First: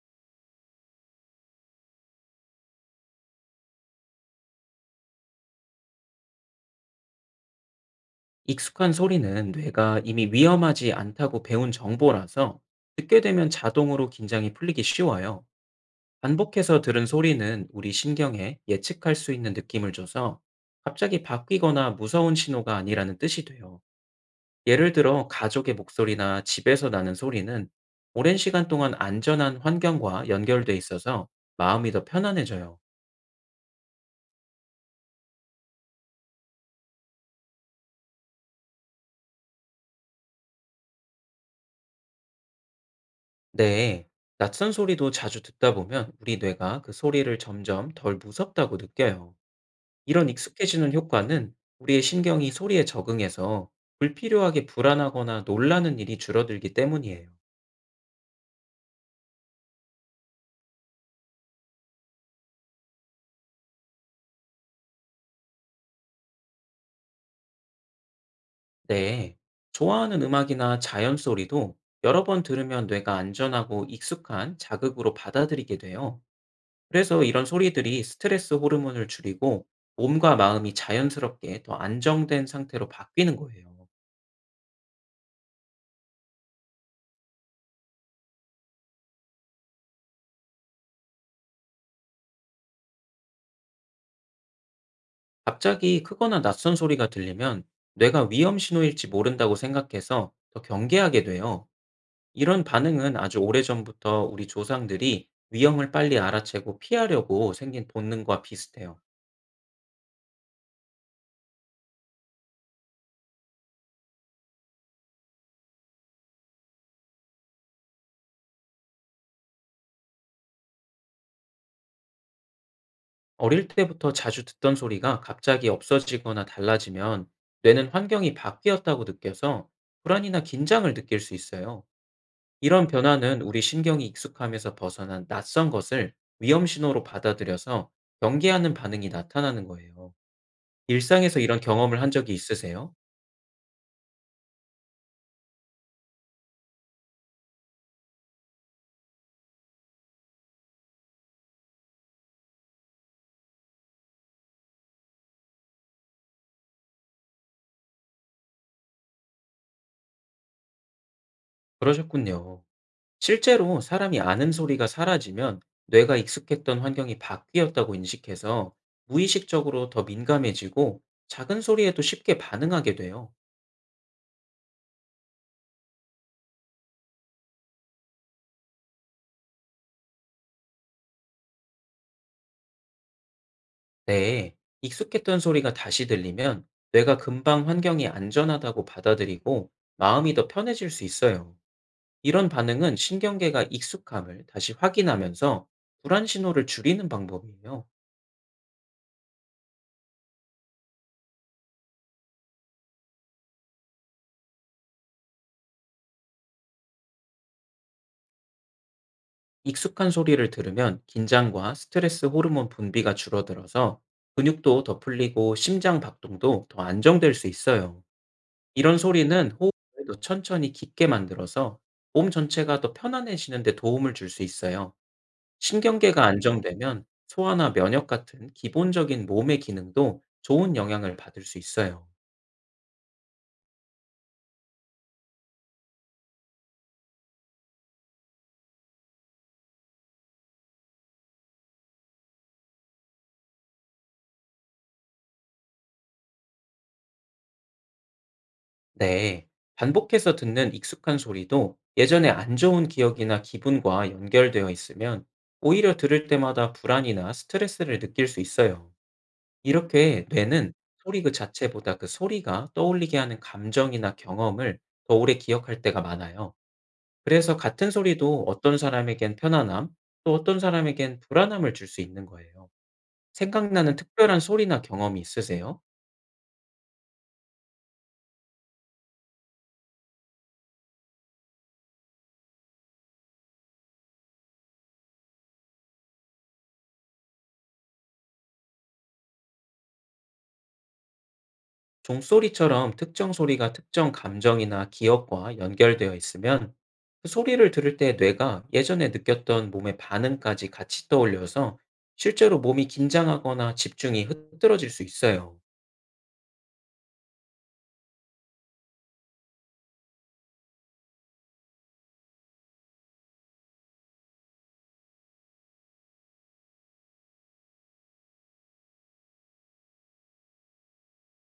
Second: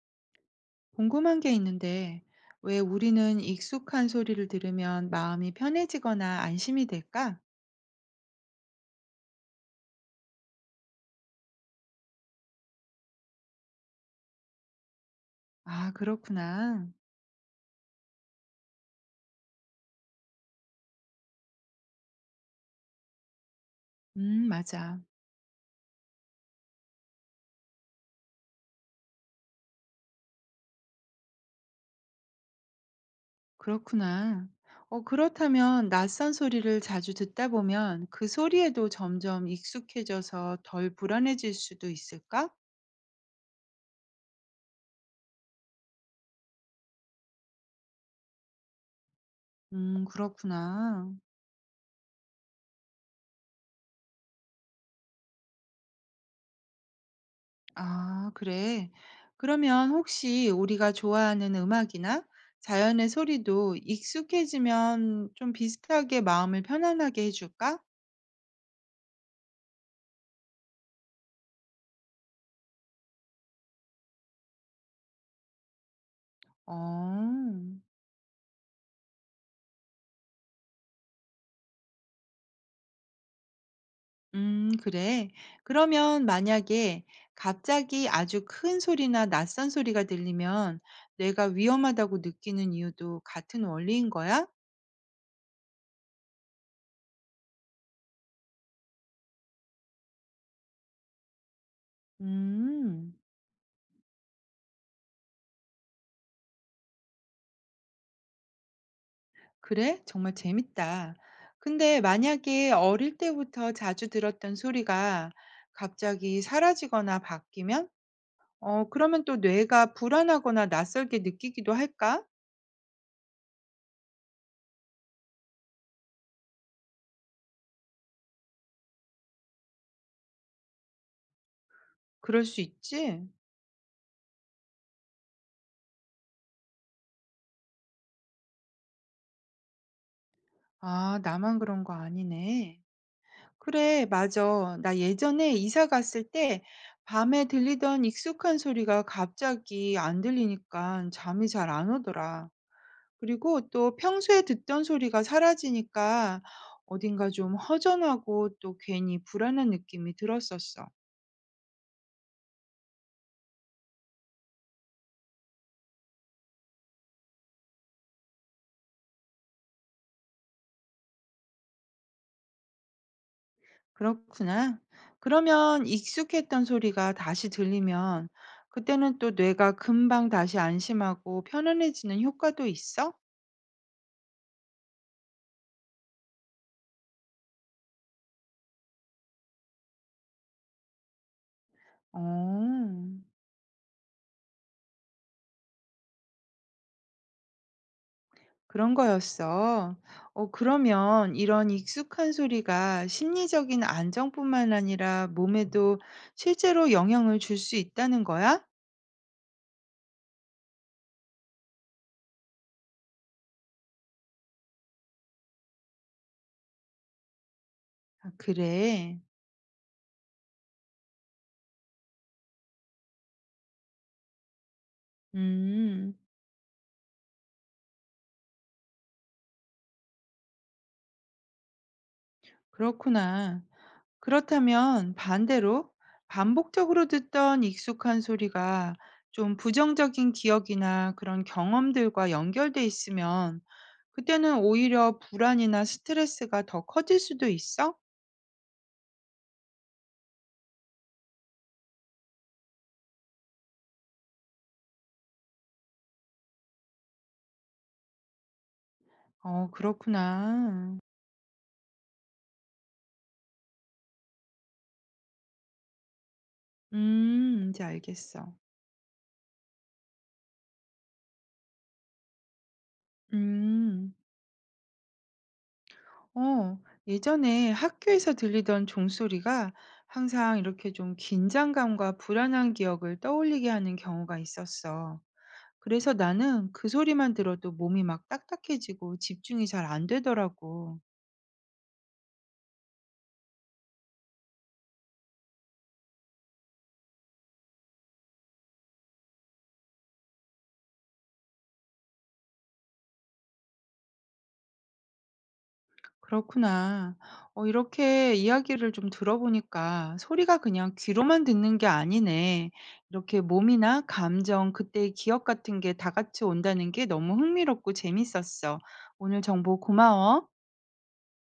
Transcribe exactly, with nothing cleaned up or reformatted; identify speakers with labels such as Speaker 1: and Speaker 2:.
Speaker 1: 궁금한 게 있는데, 왜 우리는 익숙한 소리를 들으면 마음이 편해지거나 안심이 될까?
Speaker 2: 익숙한 소리는 뇌가 이미 위험하지 않다고 배운 정보라서 듣게 되면 자동으로 긴장이 풀리기 쉬워요.
Speaker 1: 아,
Speaker 2: 반복해서
Speaker 1: 그렇구나.
Speaker 2: 들은 소리는 우리 신경에 예측할 수 있는 느낌을 줘서 갑자기 바뀌거나 무서운 신호가 아니라는 뜻이 돼요.
Speaker 1: 음,
Speaker 2: 예를
Speaker 1: 맞아.
Speaker 2: 들어 가족의 목소리나 집에서 나는 소리는 오랜 시간 동안 안전한 환경과 연결돼 있어서 마음이 더 편안해져요.
Speaker 1: 그렇구나. 어, 그렇다면 낯선 소리를 자주 듣다 보면 그 소리에도 점점 익숙해져서 덜 불안해질 수도 있을까?
Speaker 2: 네. 낯선 소리도 자주 듣다 보면 우리 뇌가 그 소리를 점점 덜 무섭다고 느껴요.
Speaker 1: 음,
Speaker 2: 이런 익숙해지는
Speaker 1: 그렇구나.
Speaker 2: 효과는 우리의 신경이 소리에 적응해서 불필요하게 불안하거나 놀라는 일이 줄어들기 때문이에요.
Speaker 1: 아, 그래. 그러면 혹시 우리가 좋아하는 음악이나 자연의 소리도 익숙해지면 좀 비슷하게 마음을 편안하게 해줄까?
Speaker 2: 네. 좋아하는 음악이나 자연 소리도 여러 번 들으면 뇌가 안전하고 익숙한 자극으로 받아들이게 돼요. 그래서 이런
Speaker 1: 어,
Speaker 2: 소리들이 스트레스 호르몬을 줄이고 몸과 마음이 자연스럽게 더 안정된 상태로 바뀌는 거예요.
Speaker 1: 음, 그래. 그러면 만약에 갑자기 아주 큰 소리나 낯선 소리가 들리면 내가 위험하다고 느끼는 이유도 같은 원리인 거야?
Speaker 2: 갑자기 크거나 낯선 소리가 들리면 뇌가 위험 신호일지 모른다고 생각해서 더 경계하게 돼요. 이런
Speaker 1: 음.
Speaker 2: 반응은 아주 오래전부터 우리 조상들이 위험을 빨리 알아채고 피하려고 생긴 본능과 비슷해요.
Speaker 1: 그래? 정말 재밌다. 근데 만약에 어릴 때부터 자주 들었던 소리가 갑자기 사라지거나 바뀌면? 어, 그러면 또 뇌가 불안하거나 낯설게 느끼기도 할까?
Speaker 2: 어릴 때부터 자주 듣던 소리가 갑자기 없어지거나 달라지면 뇌는 환경이 바뀌었다고 느껴서 불안이나 긴장을 느낄 수 있어요.
Speaker 1: 그럴 수
Speaker 2: 이런
Speaker 1: 있지?
Speaker 2: 변화는 우리 신경이 익숙함에서 벗어난 낯선 것을 위험 신호로 받아들여서 경계하는 반응이 나타나는 거예요.
Speaker 1: 아,
Speaker 2: 일상에서
Speaker 1: 나만
Speaker 2: 이런
Speaker 1: 그런 거
Speaker 2: 경험을 한 적이
Speaker 1: 아니네.
Speaker 2: 있으세요?
Speaker 1: 그래, 맞아. 나 예전에 이사 갔을 때 밤에 들리던 익숙한 소리가 갑자기 안 들리니까 잠이 잘 안 오더라. 그리고 또 평소에 듣던 소리가 사라지니까 어딘가 좀 허전하고 또 괜히 불안한 느낌이 들었었어.
Speaker 2: 그러셨군요. 실제로 사람이 아는 소리가 사라지면 뇌가 익숙했던 환경이 바뀌었다고 인식해서 무의식적으로 더 민감해지고 작은 소리에도 쉽게 반응하게 돼요.
Speaker 1: 그렇구나. 그러면 익숙했던 소리가 다시 들리면 그때는 또 뇌가 금방 다시 안심하고 편안해지는 효과도 있어?
Speaker 2: 네, 익숙했던 소리가 다시 들리면 뇌가 금방 환경이 안전하다고 받아들이고 마음이 더 편해질 수 있어요.
Speaker 1: 어,
Speaker 2: 이런 반응은 신경계가 익숙함을 다시 확인하면서 불안 신호를 줄이는 방법이에요.
Speaker 1: 그런 거였어. 어, 그러면 이런 익숙한 소리가 심리적인 안정뿐만 아니라 몸에도 실제로 영향을 줄 수 있다는 거야?
Speaker 2: 익숙한 소리를 들으면 긴장과 스트레스 호르몬 분비가 줄어들어서 근육도 더 풀리고 심장 박동도 더 안정될 수 있어요.
Speaker 1: 아,
Speaker 2: 이런
Speaker 1: 그래.
Speaker 2: 소리는 호흡을 더 천천히 깊게 만들어서 몸 전체가 더 편안해지는데 도움을 줄 수 있어요.
Speaker 1: 음,
Speaker 2: 신경계가 안정되면 소화나 면역 같은 기본적인 몸의 기능도 좋은 영향을 받을 수 있어요.
Speaker 1: 그렇구나. 그렇다면 반대로 반복적으로 듣던 익숙한 소리가 좀 부정적인 기억이나 그런 경험들과 연결돼 있으면 그때는 오히려 불안이나 스트레스가 더 커질 수도 있어?
Speaker 2: 네, 반복해서 듣는 익숙한 소리도 예전에 안 좋은 기억이나 기분과 연결되어 있으면 오히려 들을 때마다 불안이나 스트레스를 느낄 수 있어요.
Speaker 1: 어,
Speaker 2: 이렇게 뇌는
Speaker 1: 그렇구나.
Speaker 2: 소리 그 자체보다 그 소리가 떠올리게 하는 감정이나 경험을 더 오래 기억할 때가 많아요. 그래서
Speaker 1: 음, 이제
Speaker 2: 같은 소리도
Speaker 1: 알겠어.
Speaker 2: 어떤 사람에겐 편안함, 또 어떤 사람에겐 불안함을 줄 수 있는 거예요. 생각나는
Speaker 1: 음,
Speaker 2: 특별한 소리나 경험이 있으세요?
Speaker 1: 어, 예전에 학교에서 들리던 종소리가 항상 이렇게 좀 긴장감과 불안한 기억을 떠올리게 하는 경우가 있었어. 그래서 나는 그 소리만 들어도 몸이 막 딱딱해지고 집중이 잘 안 되더라고.
Speaker 2: 종소리처럼 특정 소리가 특정 감정이나 기억과 연결되어 있으면 그 소리를 들을 때 뇌가 예전에 느꼈던 몸의 반응까지 같이 떠올려서 실제로 몸이 긴장하거나 집중이 흐트러질 수 있어요.
Speaker 1: 그렇구나. 어, 이렇게 이야기를 좀 들어보니까 소리가 그냥 귀로만 듣는 게 아니네. 이렇게 몸이나 감정, 그때의 기억 같은 게 다 같이 온다는 게 너무 흥미롭고 재밌었어. 오늘 정보 고마워.